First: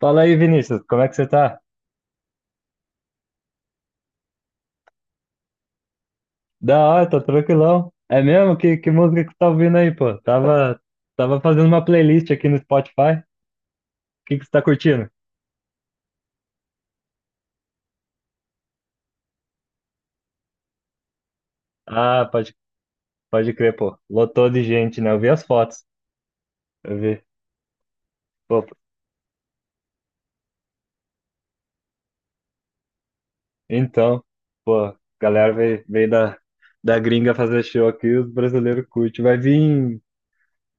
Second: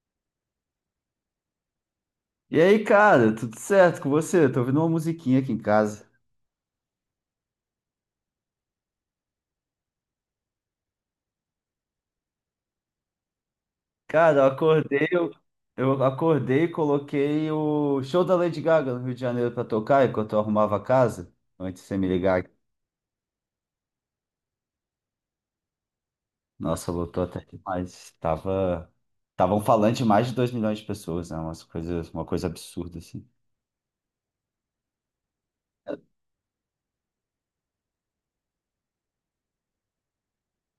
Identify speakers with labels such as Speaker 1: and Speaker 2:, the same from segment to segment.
Speaker 1: Fala aí, Vinícius, como é que você tá?
Speaker 2: E aí, cara, tudo certo com você? Tô ouvindo uma musiquinha aqui em casa.
Speaker 1: Da hora, tô tranquilão. É mesmo? Que música que você tá ouvindo aí, pô? Tava fazendo uma playlist aqui no Spotify. O que,
Speaker 2: Cara,
Speaker 1: que você tá curtindo?
Speaker 2: eu acordei e coloquei o show da Lady Gaga no Rio de Janeiro pra tocar enquanto eu arrumava a casa, antes de você me
Speaker 1: Ah,
Speaker 2: ligar.
Speaker 1: pode crer, pô. Lotou de gente, né? Eu vi as fotos.
Speaker 2: Nossa,
Speaker 1: Eu
Speaker 2: voltou
Speaker 1: vi.
Speaker 2: até demais.
Speaker 1: Pô,
Speaker 2: Tava um falante de mais de 2 milhões de pessoas, né? Uma coisa absurda, assim.
Speaker 1: então, pô, a galera veio da, gringa fazer show aqui, os brasileiros curtem. Vai vir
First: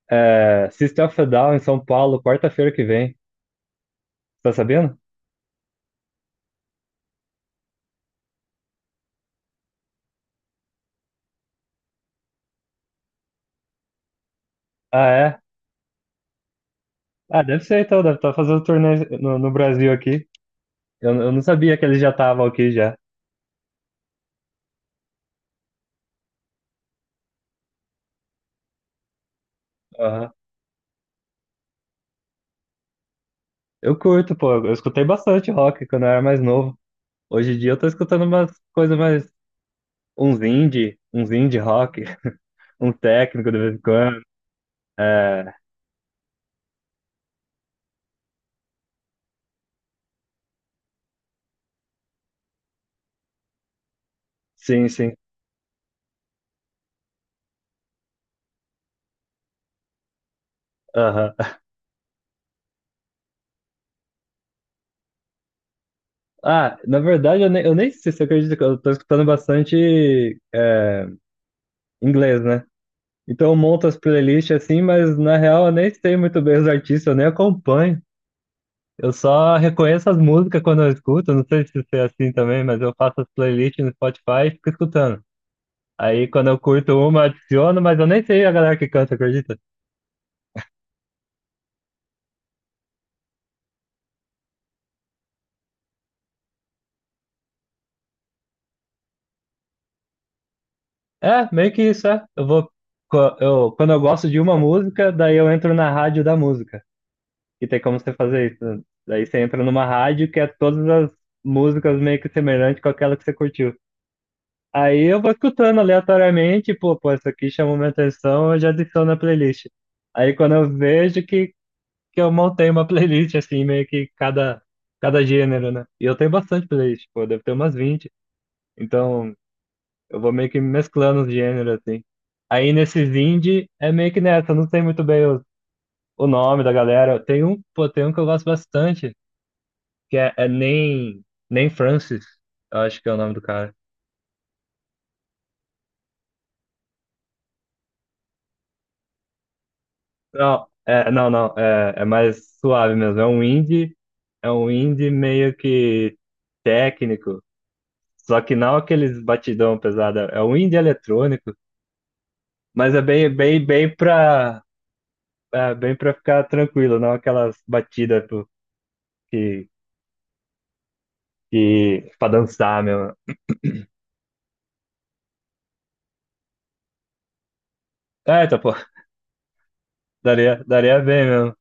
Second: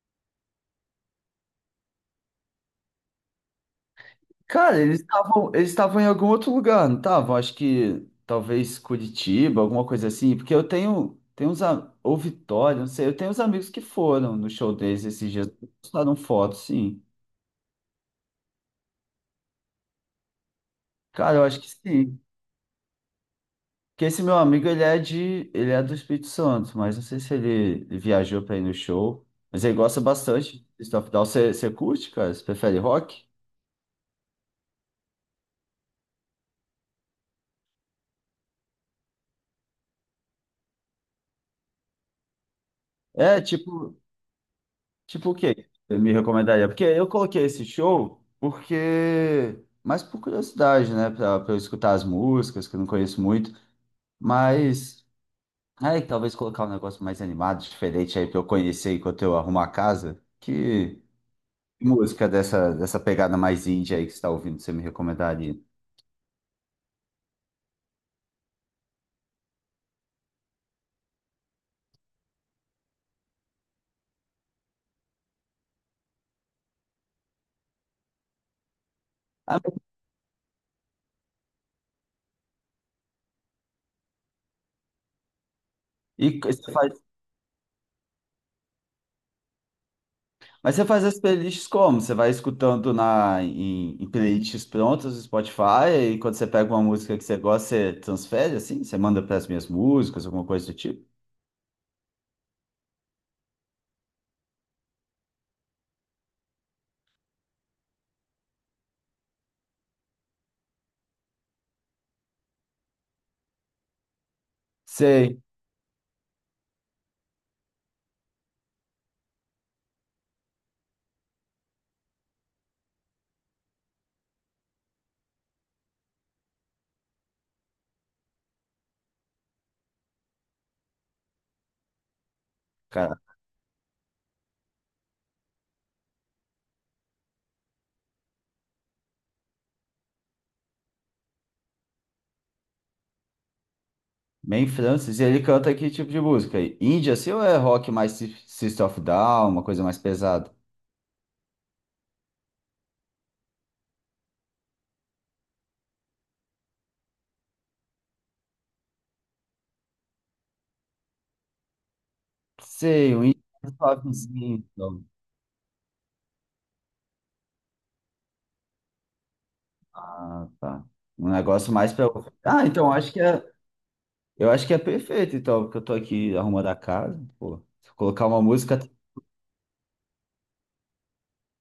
Speaker 1: System of a Down em São Paulo, quarta-feira que vem. Tá
Speaker 2: Cara,
Speaker 1: sabendo?
Speaker 2: eles estavam em algum outro lugar, não estavam? Acho que talvez Curitiba, alguma coisa assim, porque eu tenho uns, ou Vitória, não sei, eu tenho uns amigos que foram no show deles
Speaker 1: Ah,
Speaker 2: esses
Speaker 1: é?
Speaker 2: dias, postaram foto, sim.
Speaker 1: Ah, deve ser então, deve estar fazendo turnê no Brasil aqui. Eu
Speaker 2: Cara,
Speaker 1: não
Speaker 2: eu acho que
Speaker 1: sabia que eles já
Speaker 2: sim.
Speaker 1: estavam aqui já.
Speaker 2: Porque esse meu amigo, ele é do Espírito Santo, mas não sei se ele viajou pra ir no show, mas ele gosta
Speaker 1: Aham.
Speaker 2: bastante de Stuff Down. Você curte, cara? Você prefere rock?
Speaker 1: Eu curto, pô. Eu escutei bastante rock quando eu era mais novo. Hoje em dia eu tô escutando umas coisas mais. Uns indie rock, um
Speaker 2: É.
Speaker 1: técnico de vez em
Speaker 2: tipo,
Speaker 1: quando.
Speaker 2: Tipo o
Speaker 1: É,
Speaker 2: quê? Você me recomendaria? Porque eu coloquei esse show, porque... mais por curiosidade, né? Pra eu escutar as músicas, que eu não conheço muito.
Speaker 1: sim,
Speaker 2: Mas.
Speaker 1: sim.
Speaker 2: Aí, talvez colocar um negócio mais animado, diferente aí pra eu conhecer enquanto eu arrumo a casa. Que
Speaker 1: Aham.
Speaker 2: música dessa pegada mais indie aí que você tá ouvindo, você me recomendaria?
Speaker 1: Ah, na verdade, eu nem sei se você acredita que eu tô escutando bastante inglês, né? Então eu monto as playlists assim, mas na real eu nem sei muito bem os artistas, eu nem acompanho. Eu só
Speaker 2: Ah,
Speaker 1: reconheço as músicas quando eu escuto, não sei se você é assim também, mas eu faço as playlists no Spotify e fico escutando. Aí
Speaker 2: E
Speaker 1: quando eu
Speaker 2: você
Speaker 1: curto
Speaker 2: faz
Speaker 1: uma, eu adiciono, mas eu nem sei a galera que canta, acredita?
Speaker 2: mas você faz as playlists como? Você vai escutando em playlists prontas do Spotify e quando você pega uma música que você gosta, você transfere assim? Você manda para as minhas músicas, alguma coisa do tipo?
Speaker 1: É, meio que isso, é. Eu vou, co- eu, quando eu gosto de uma música, daí eu entro na rádio da música. E tem como você fazer isso, né? Daí você entra numa rádio que é todas as músicas meio que semelhantes com aquela que você curtiu. Aí eu vou
Speaker 2: Sei,
Speaker 1: escutando aleatoriamente, pô, isso aqui chamou minha atenção, eu já adiciono na playlist. Aí quando eu vejo que eu montei uma playlist, assim, meio que cada gênero, né? E eu tenho bastante playlist, pô, deve ter umas 20. Então, eu vou meio que mesclando os gêneros, assim. Aí, nesses
Speaker 2: cara.
Speaker 1: indie, é meio que nessa, eu não sei muito bem o nome da galera. Tem um, pô, tem um que eu gosto bastante, que é Nem Francis, eu acho que é o nome do cara.
Speaker 2: Main Francis, e ele canta que tipo de música aí? Indie assim ou é rock mais System of a Down, uma coisa mais pesada?
Speaker 1: Não, é, não, não, é mais suave mesmo, é um indie meio que técnico. Só que não aqueles batidão pesado, é um indie eletrônico, mas é
Speaker 2: Sei, um
Speaker 1: bem,
Speaker 2: indie
Speaker 1: bem,
Speaker 2: mais
Speaker 1: bem
Speaker 2: suavezinho,
Speaker 1: pra,
Speaker 2: então.
Speaker 1: é bem pra ficar tranquilo, não aquelas batidas pô, que,
Speaker 2: Ah, tá. Um negócio mais pra.
Speaker 1: pra
Speaker 2: Ah,
Speaker 1: dançar
Speaker 2: então acho
Speaker 1: mesmo.
Speaker 2: que é. Eu acho que é perfeito, então, porque eu tô aqui arrumando a casa, pô. Se eu colocar uma
Speaker 1: É, tá, pô,
Speaker 2: música.
Speaker 1: daria bem mesmo.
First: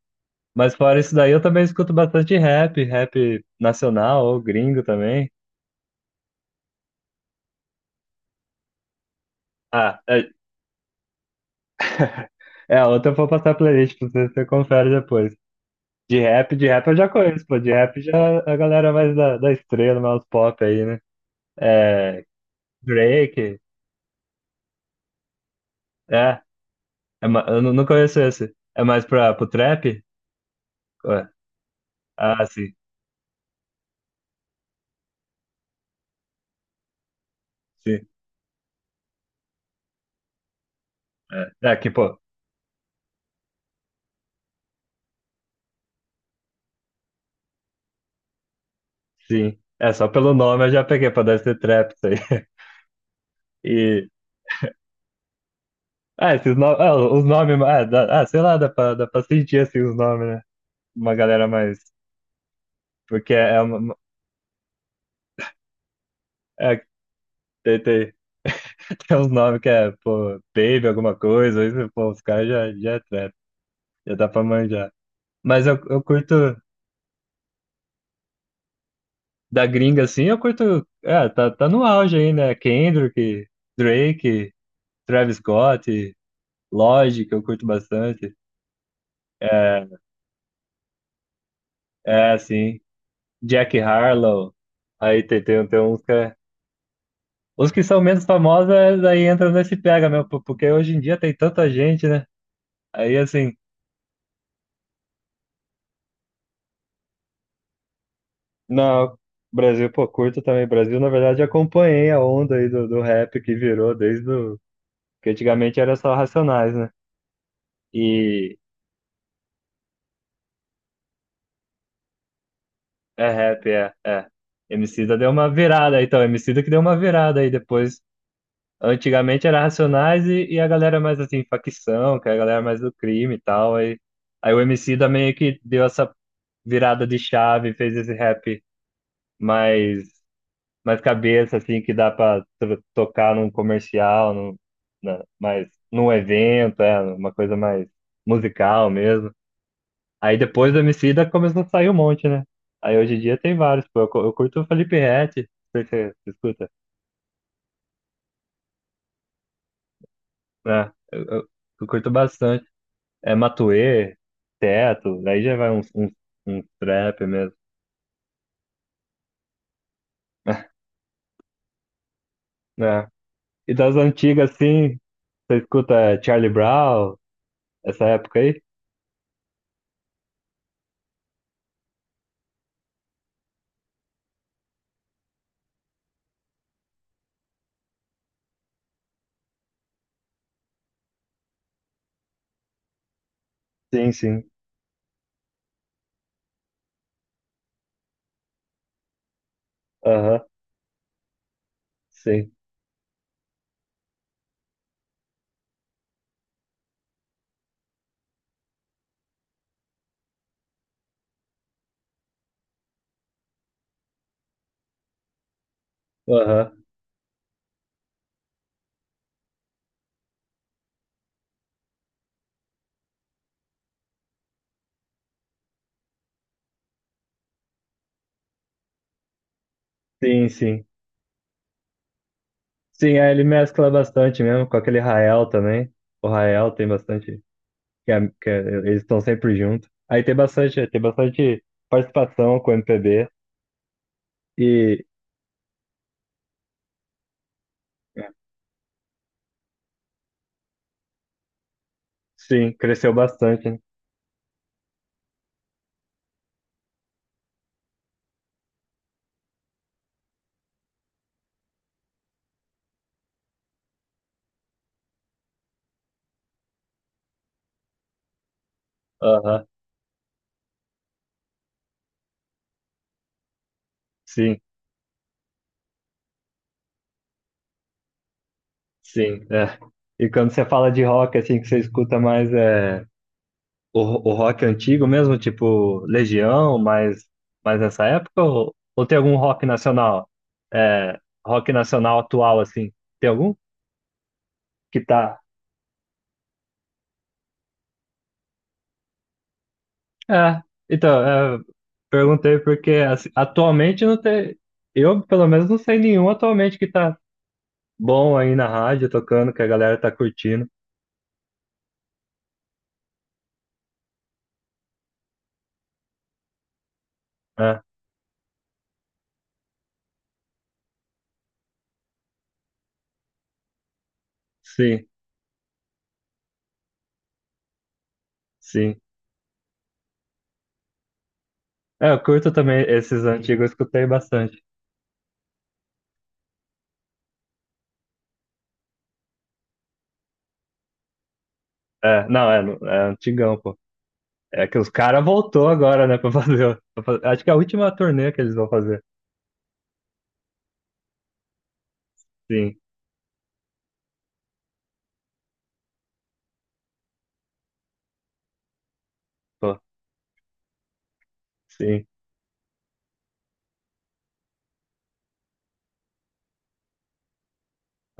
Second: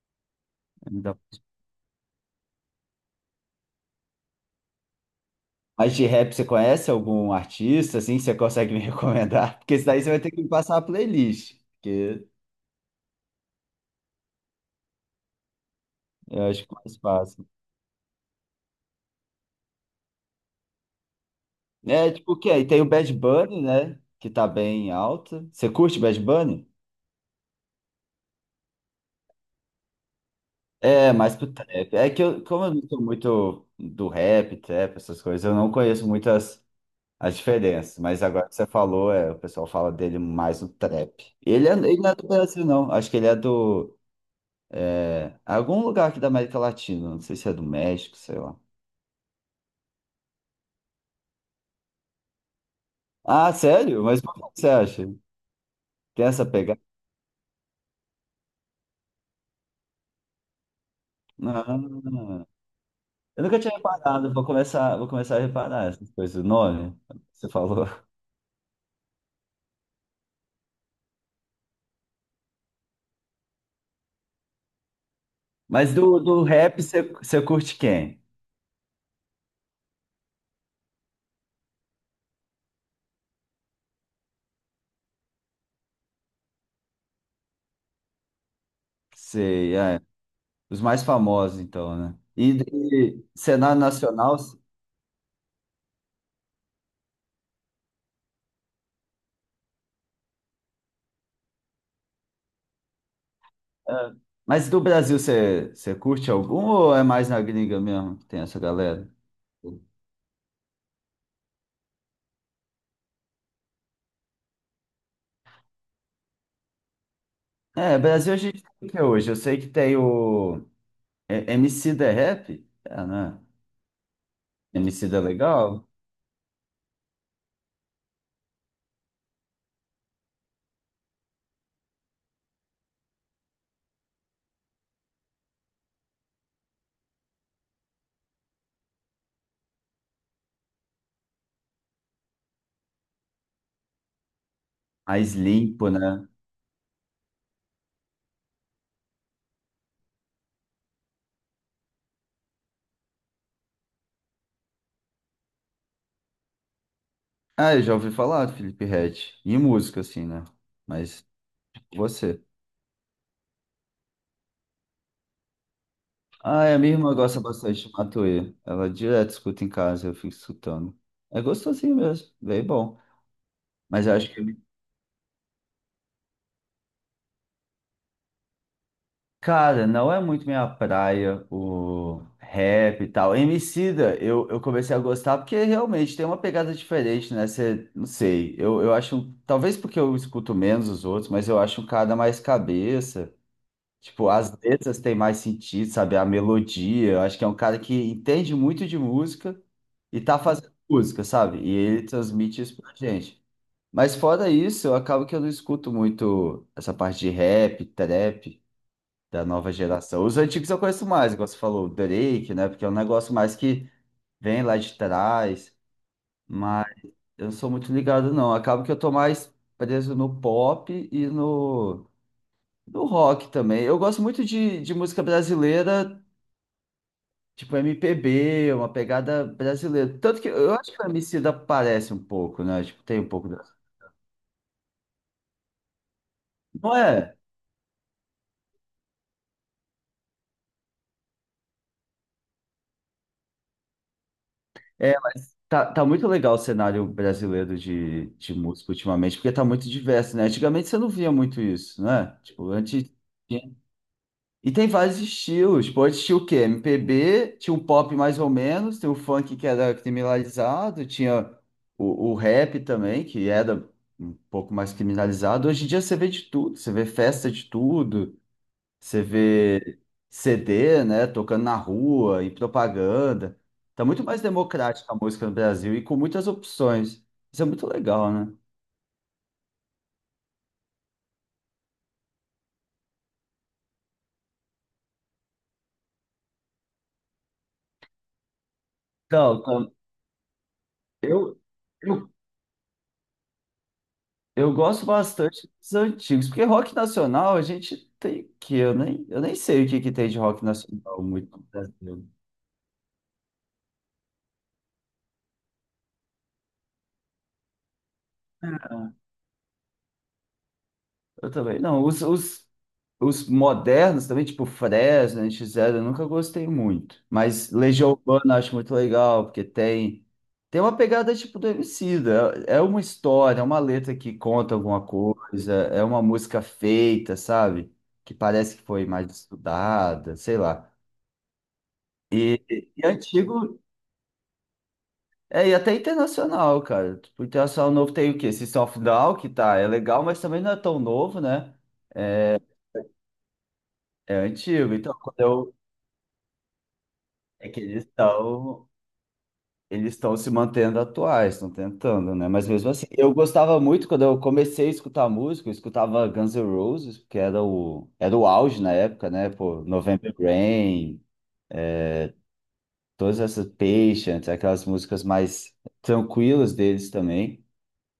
Speaker 1: Mas fora isso daí, eu também escuto bastante rap, rap nacional ou gringo também.
Speaker 2: Mas de rap, você conhece algum artista, assim, que você consegue me recomendar? Porque isso
Speaker 1: Ah,
Speaker 2: daí você vai
Speaker 1: é,
Speaker 2: ter que me passar a playlist, porque
Speaker 1: é outra eu vou passar a playlist pra você, você confere depois. De
Speaker 2: eu
Speaker 1: rap, de
Speaker 2: acho que é
Speaker 1: rap eu
Speaker 2: mais
Speaker 1: já conheço,
Speaker 2: fácil.
Speaker 1: pô. De rap já é a galera mais da, estrela, mais pop aí, né?
Speaker 2: É,
Speaker 1: É,
Speaker 2: tipo, o quê? E tem o Bad
Speaker 1: Drake,
Speaker 2: Bunny, né? Que tá bem alto. Você curte Bad
Speaker 1: é,
Speaker 2: Bunny?
Speaker 1: eu não conheço esse. É mais pra, pro trap?
Speaker 2: É,
Speaker 1: Ué,
Speaker 2: mais pro trap. É que eu,
Speaker 1: ah,
Speaker 2: como
Speaker 1: sim,
Speaker 2: eu não sou muito do rap, trap, essas coisas, eu não conheço muitas as diferenças.
Speaker 1: sim.
Speaker 2: Mas agora que você falou, é, o pessoal fala dele mais no trap.
Speaker 1: É,
Speaker 2: Ele, é,
Speaker 1: é que,
Speaker 2: ele não é
Speaker 1: pô,
Speaker 2: do Brasil, não. Acho que ele é do. Algum lugar aqui da América Latina. Não sei se é do México, sei lá.
Speaker 1: sim. É, só pelo nome eu já peguei pra dar esse trap, isso aí.
Speaker 2: Ah, sério?
Speaker 1: E,
Speaker 2: Mas por que você acha? Tem
Speaker 1: ah,
Speaker 2: essa
Speaker 1: esses nomes,
Speaker 2: pegada?
Speaker 1: ah, os nomes, ah, sei lá, dá pra sentir, assim, os nomes, né? Uma galera
Speaker 2: Ah,
Speaker 1: mais, porque
Speaker 2: eu
Speaker 1: é
Speaker 2: nunca
Speaker 1: é
Speaker 2: tinha
Speaker 1: uma,
Speaker 2: reparado, vou começar a reparar essas coisas, o
Speaker 1: é,
Speaker 2: nome, que você
Speaker 1: tem,
Speaker 2: falou.
Speaker 1: tem, tem uns nomes que é, pô, Baby, alguma coisa, isso, pô, os caras já é trap, já dá pra manjar. Mas eu,
Speaker 2: Mas
Speaker 1: eu
Speaker 2: do,
Speaker 1: curto,
Speaker 2: do rap, você curte quem?
Speaker 1: da gringa, assim, eu curto. É, tá no auge aí, né? Kendrick, Drake, Travis Scott, Lorde, que eu curto bastante.
Speaker 2: Sei,
Speaker 1: É,
Speaker 2: é, os mais famosos, então, né?
Speaker 1: é
Speaker 2: E,
Speaker 1: assim,
Speaker 2: e
Speaker 1: Jack
Speaker 2: cenário nacional,
Speaker 1: Harlow. Aí tem uns que. Os que são menos famosos, é, aí entram nesse pega, meu, porque hoje em dia tem tanta gente, né? Aí assim,
Speaker 2: é, mas do Brasil, você curte algum ou é mais na gringa mesmo que tem essa galera?
Speaker 1: não, Brasil, pô, curto também. Brasil, na verdade, acompanhei a onda aí do rap que virou desde o. Que antigamente era só Racionais, né?
Speaker 2: É, Brasil a
Speaker 1: E
Speaker 2: gente tem o que hoje? Eu sei que tem o MC da Rap, é,
Speaker 1: é
Speaker 2: né?
Speaker 1: rap, é, é.
Speaker 2: MC
Speaker 1: Emicida
Speaker 2: da
Speaker 1: deu uma
Speaker 2: Legal.
Speaker 1: virada, então, Emicida que deu uma virada aí depois. Antigamente era Racionais e a galera mais assim, facção, que é a galera mais do crime e tal. Aí o Emicida meio que deu essa virada de chave, fez esse rap mais, mais cabeça, assim, que dá pra tocar num comercial, num, na,
Speaker 2: Mais
Speaker 1: mais,
Speaker 2: limpo,
Speaker 1: num
Speaker 2: né?
Speaker 1: evento, é, uma coisa mais musical mesmo. Aí depois do Emicida começou a sair um monte, né? Aí hoje em dia tem vários, pô. Eu curto o Felipe Ret, você escuta,
Speaker 2: Ah, eu já ouvi falar do Felipe Ret. E música, assim, né?
Speaker 1: né? eu,
Speaker 2: Mas
Speaker 1: eu- eu curto
Speaker 2: você.
Speaker 1: bastante. É Matuê, Teto, aí já vai uns
Speaker 2: Ah, é, a minha irmã
Speaker 1: trap
Speaker 2: gosta
Speaker 1: mesmo,
Speaker 2: bastante de Matuê. Ela direto escuta em casa, eu fico escutando. É gostosinho mesmo, bem bom.
Speaker 1: né? E das
Speaker 2: Mas eu acho que,
Speaker 1: antigas, assim, você escuta Charlie Brown, essa época aí?
Speaker 2: cara, não é muito minha praia o rap e tal. Emicida, eu comecei a gostar porque realmente tem uma pegada diferente, né? Você, não sei, eu acho, talvez porque eu escuto menos os outros, mas eu acho um cara mais cabeça.
Speaker 1: Sim,
Speaker 2: Tipo,
Speaker 1: sim.
Speaker 2: as letras têm mais sentido, sabe? A melodia. Eu acho que é um cara que entende muito de música e tá
Speaker 1: Aham,
Speaker 2: fazendo música, sabe? E ele
Speaker 1: sim.
Speaker 2: transmite isso pra gente. Mas fora isso, eu acabo que eu não escuto muito essa parte de rap, trap da nova geração. Os antigos eu conheço mais, igual você falou, o Drake, né? Porque é um negócio mais que vem lá de trás.
Speaker 1: Aham,
Speaker 2: Mas eu não sou muito ligado, não. Acabo que eu tô mais preso no pop e no rock também. Eu gosto muito de música brasileira, tipo MPB, uma pegada brasileira. Tanto
Speaker 1: sim,
Speaker 2: que eu
Speaker 1: sim.
Speaker 2: acho que o Emicida parece um pouco, né? Tipo,
Speaker 1: Sim,
Speaker 2: tem um
Speaker 1: aí ele
Speaker 2: pouco da.
Speaker 1: mescla bastante mesmo, com aquele Rael também. O Rael tem
Speaker 2: Não é?
Speaker 1: bastante. que, é- que é- Eles estão sempre juntos. Aí tem bastante participação com o MPB e
Speaker 2: É, tá muito legal o cenário brasileiro de música ultimamente, porque tá muito diverso, né? Antigamente você não via muito isso, né? Tipo,
Speaker 1: sim,
Speaker 2: antes.
Speaker 1: cresceu bastante,
Speaker 2: tinha-
Speaker 1: né?
Speaker 2: E tem vários estilos. Tipo, antes tinha o quê? MPB, tinha um pop mais ou menos, tem o funk que era criminalizado, tinha o rap também, que era um pouco mais criminalizado. Hoje em dia você vê de tudo, você vê festa de tudo, você
Speaker 1: Aham,
Speaker 2: vê CD, né, tocando na rua e propaganda. Tá muito mais
Speaker 1: sim,
Speaker 2: democrática a música no Brasil e com muitas opções. Isso é muito legal, né?
Speaker 1: sim. É. E quando você fala de rock, assim, que você escuta mais o, o rock antigo mesmo, tipo Legião, mais nessa época, ou tem algum
Speaker 2: Então,
Speaker 1: rock nacional? É,
Speaker 2: eu,
Speaker 1: rock nacional
Speaker 2: eu,
Speaker 1: atual, assim, tem algum
Speaker 2: eu
Speaker 1: que
Speaker 2: gosto
Speaker 1: tá.
Speaker 2: bastante dos antigos, porque rock nacional a gente tem que eu nem sei o que que tem de
Speaker 1: É,
Speaker 2: rock nacional muito
Speaker 1: então, é,
Speaker 2: no Brasil.
Speaker 1: perguntei porque assim, atualmente não tem. Eu, pelo menos, não sei nenhum atualmente que tá bom aí na rádio,
Speaker 2: Ah,
Speaker 1: tocando, que a galera tá curtindo.
Speaker 2: eu também não. Os modernos também, tipo Fresno, NX Zero, eu nunca gostei muito. Mas
Speaker 1: É,
Speaker 2: Legião Urbana eu acho muito legal, porque tem uma pegada tipo do Emicida. É uma história, é uma letra que conta alguma
Speaker 1: sim,
Speaker 2: coisa, é uma música feita, sabe? Que parece que
Speaker 1: sim.
Speaker 2: foi mais estudada, sei lá.
Speaker 1: É, eu curto
Speaker 2: E,
Speaker 1: também
Speaker 2: e- e
Speaker 1: esses antigos, eu
Speaker 2: antigo,
Speaker 1: escutei bastante.
Speaker 2: e até internacional, cara. Tipo, internacional novo tem o quê? System of a Down, que tá, é legal, mas também não é tão novo, né?
Speaker 1: É, não, é, é antigão, pô.
Speaker 2: É
Speaker 1: É que os
Speaker 2: antigo. Então,
Speaker 1: caras
Speaker 2: quando
Speaker 1: voltou
Speaker 2: eu.
Speaker 1: agora, né, pra fazer. Acho que é a
Speaker 2: É que
Speaker 1: última
Speaker 2: eles
Speaker 1: turnê que eles vão
Speaker 2: estão.
Speaker 1: fazer.
Speaker 2: Eles estão se mantendo atuais, estão tentando, né? Mas
Speaker 1: Sim,
Speaker 2: mesmo assim, eu gostava muito quando eu comecei a escutar música, eu escutava Guns N' Roses, que era o auge na época, né?
Speaker 1: pô,
Speaker 2: Pô, November Rain,
Speaker 1: sim.
Speaker 2: todas essas Patience, aquelas músicas mais tranquilas deles também.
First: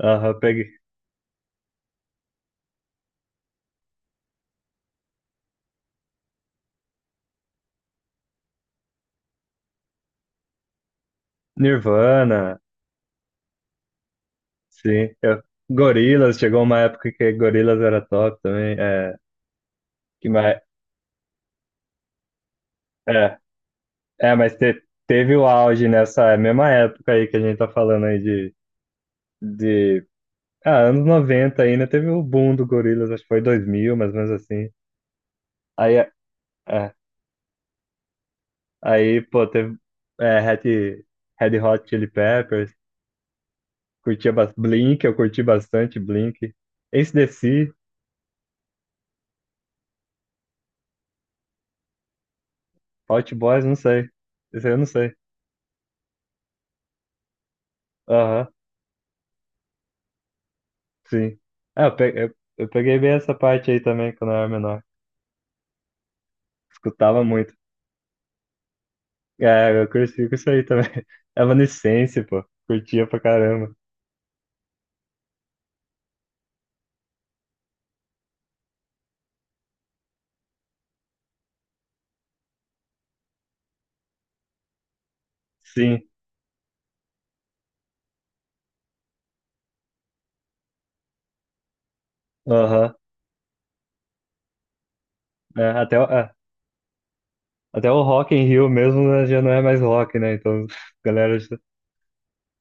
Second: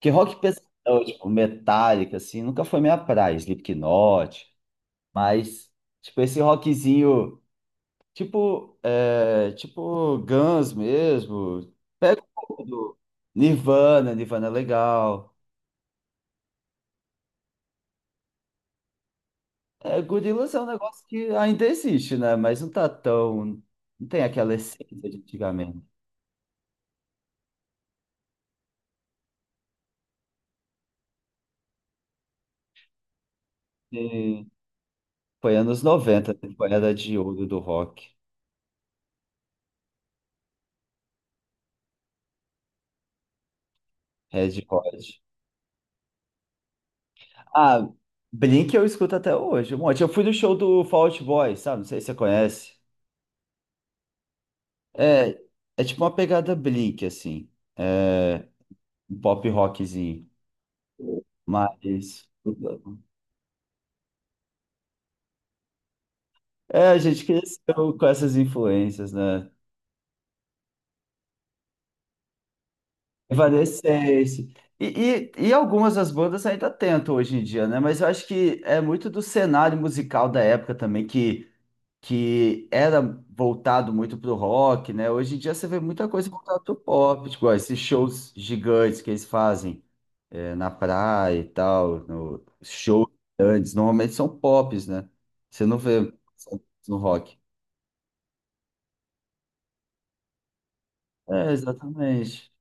Speaker 2: Que rock
Speaker 1: peguei.
Speaker 2: pesadão, tipo Metallica, assim, nunca foi minha praia, Slipknot, mas, tipo, esse rockzinho. Tipo Guns mesmo. Pega um
Speaker 1: Nirvana,
Speaker 2: pouco do Nirvana. Nirvana é
Speaker 1: sim.
Speaker 2: legal.
Speaker 1: Gorillaz, chegou uma época que Gorillaz era top também.
Speaker 2: É,
Speaker 1: Que
Speaker 2: Gorillaz
Speaker 1: mais,
Speaker 2: é um negócio que ainda existe, né? Mas não tá
Speaker 1: é,
Speaker 2: tão. Não tem aquela
Speaker 1: mas te-
Speaker 2: essência de
Speaker 1: teve o
Speaker 2: antigamente.
Speaker 1: auge nessa mesma época aí que a gente tá falando aí de anos 90 ainda, teve o boom do Gorillaz, acho que foi 2000, mais ou menos
Speaker 2: E
Speaker 1: assim.
Speaker 2: foi anos
Speaker 1: Aí,
Speaker 2: 90,
Speaker 1: é,
Speaker 2: temporada de ouro do rock.
Speaker 1: aí pô, teve é, Red, Red Hot Chili Peppers, curtia
Speaker 2: Red
Speaker 1: Blink, eu
Speaker 2: Hot.
Speaker 1: curti bastante Blink. AC/DC,
Speaker 2: Ah, Blink eu escuto até hoje. Um monte. Eu fui no show do Fall Out Boy, sabe? Não sei se você conhece.
Speaker 1: Hot Boys, não sei. Esse aí eu não sei.
Speaker 2: É, é tipo uma pegada Blink, assim.
Speaker 1: Aham,
Speaker 2: É, um pop rockzinho.
Speaker 1: sim. É, eu pe-
Speaker 2: Mas
Speaker 1: eu- eu peguei bem essa parte aí também quando eu era menor.
Speaker 2: é, a
Speaker 1: Escutava
Speaker 2: gente
Speaker 1: muito.
Speaker 2: cresceu com essas influências, né?
Speaker 1: É, eu cresci com isso aí também. Evanescence, pô. Curtia pra caramba.
Speaker 2: Evanescence. E algumas das bandas ainda tentam hoje em dia, né? Mas eu acho que é muito do cenário musical da época também, que era voltado muito pro rock, né? Hoje em dia você vê muita
Speaker 1: Sim,
Speaker 2: coisa voltada pro pop, tipo, ó, esses shows gigantes que eles fazem, na praia e tal, no
Speaker 1: aham.
Speaker 2: shows grandes, normalmente são pops, né? Você
Speaker 1: É,
Speaker 2: não
Speaker 1: até, o-
Speaker 2: vê
Speaker 1: é,
Speaker 2: no rock.
Speaker 1: até o Rock in Rio mesmo, né, já não é mais rock, né? Então, galera.
Speaker 2: É, exatamente.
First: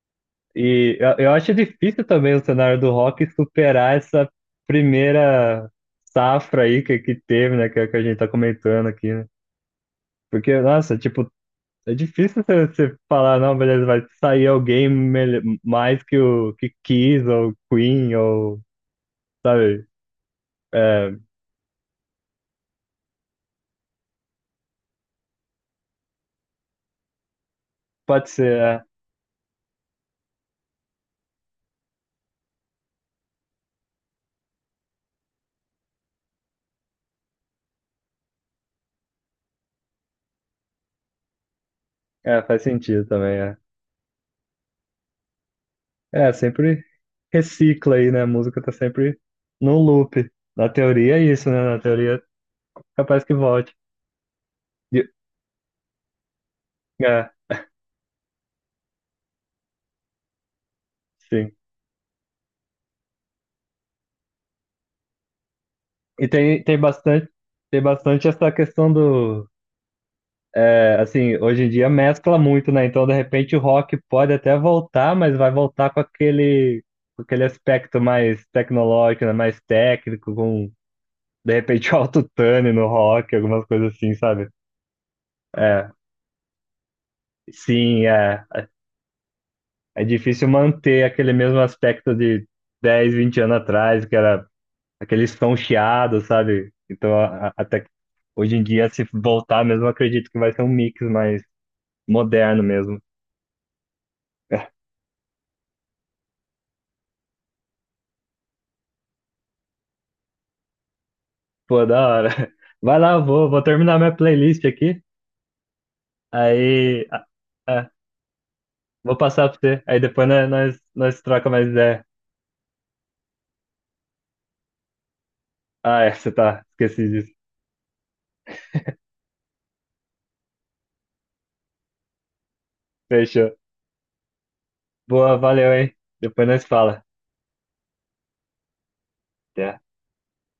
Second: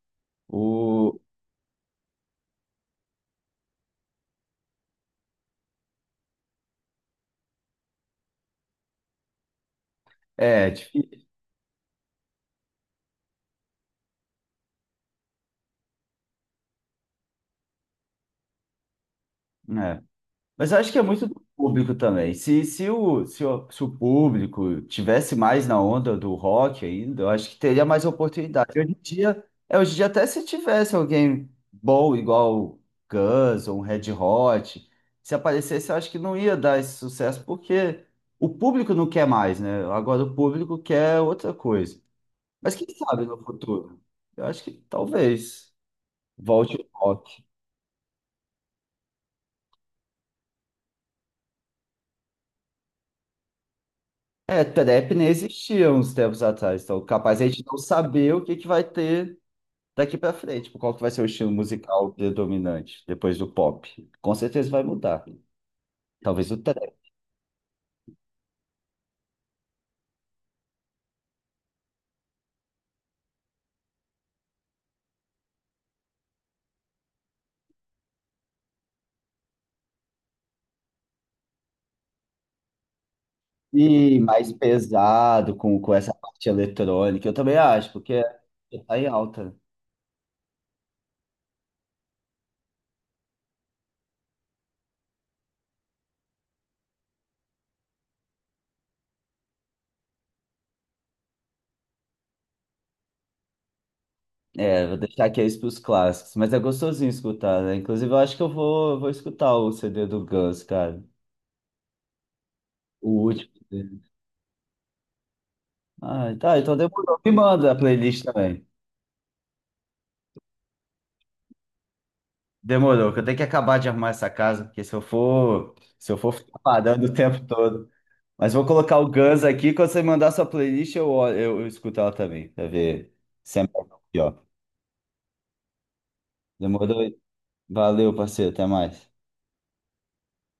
Speaker 1: E eu,
Speaker 2: O.
Speaker 1: eu acho difícil também o cenário do rock superar essa primeira safra aí que teve, né? Que a gente tá comentando aqui, né? Porque,
Speaker 2: É,
Speaker 1: nossa,
Speaker 2: difí-
Speaker 1: tipo, é difícil você falar, não, beleza, vai sair alguém mais que o que Kiss ou Queen ou, sabe?
Speaker 2: é. Mas eu acho que é
Speaker 1: É,
Speaker 2: muito do público também. Se o público tivesse mais na onda do rock ainda, eu acho que teria mais
Speaker 1: pode ser,
Speaker 2: oportunidade.
Speaker 1: é.
Speaker 2: Hoje em dia até se tivesse alguém bom, igual Guns ou um Red Hot, se aparecesse, eu acho que não ia dar esse sucesso, porque o público não quer mais, né? Agora o público quer outra coisa.
Speaker 1: É, faz
Speaker 2: Mas quem
Speaker 1: sentido
Speaker 2: sabe no
Speaker 1: também, é.
Speaker 2: futuro? Eu acho que talvez.
Speaker 1: É,
Speaker 2: Volte
Speaker 1: sempre
Speaker 2: o rock.
Speaker 1: recicla aí, né? A música tá sempre no loop. Na teoria é isso, né? Na teoria, capaz que volte.
Speaker 2: É,
Speaker 1: E-
Speaker 2: trap nem existia uns tempos atrás, então
Speaker 1: é,
Speaker 2: capaz a gente não saber o que que vai ter daqui pra frente, tipo, qual que vai ser o estilo
Speaker 1: sim.
Speaker 2: musical predominante depois do pop. Com certeza vai mudar.
Speaker 1: E
Speaker 2: Talvez o
Speaker 1: tem, tem
Speaker 2: trap.
Speaker 1: bastante, tem bastante essa questão do. Assim, hoje em dia mescla muito, né? Então, de repente, o rock pode até voltar, mas vai voltar com aquele, aspecto mais tecnológico, né? Mais técnico, com, de repente, autotune no rock, algumas coisas assim,
Speaker 2: E
Speaker 1: sabe?
Speaker 2: mais pesado, com,
Speaker 1: É.
Speaker 2: com essa parte eletrônica, eu também acho,
Speaker 1: Sim,
Speaker 2: porque
Speaker 1: é, é
Speaker 2: tá em alta.
Speaker 1: é difícil manter aquele mesmo aspecto de 10 20 anos atrás, que era aquele som chiado, sabe? Então, até que hoje em dia, se voltar mesmo, eu acredito que vai ser um mix mais moderno mesmo.
Speaker 2: É, vou deixar aqui isso pros clássicos, mas é gostosinho escutar, né? Inclusive, eu acho que eu vou escutar o CD do Guns, cara.
Speaker 1: Pô, da hora. Vai
Speaker 2: O
Speaker 1: lá, vou,
Speaker 2: último
Speaker 1: vou terminar
Speaker 2: dele.
Speaker 1: minha playlist aqui,
Speaker 2: Ah, tá, então
Speaker 1: aí
Speaker 2: demorou. Me manda a
Speaker 1: é,
Speaker 2: playlist também.
Speaker 1: vou passar pra você, aí depois nós troca mais ideia.
Speaker 2: Demorou, que eu tenho que acabar de arrumar essa casa, porque se eu for,
Speaker 1: Ah,
Speaker 2: se
Speaker 1: é,
Speaker 2: eu
Speaker 1: você
Speaker 2: for ficar
Speaker 1: tá,
Speaker 2: parando
Speaker 1: esqueci
Speaker 2: o
Speaker 1: disso.
Speaker 2: tempo todo. Mas vou colocar o Guns aqui, quando você mandar sua playlist, eu escuto ela também, pra ver
Speaker 1: Fechou.
Speaker 2: se é melhor ou pior.
Speaker 1: Boa, valeu, hein? Depois nós
Speaker 2: Demorou?
Speaker 1: fala.
Speaker 2: Valeu, parceiro, até mais.
Speaker 1: Até.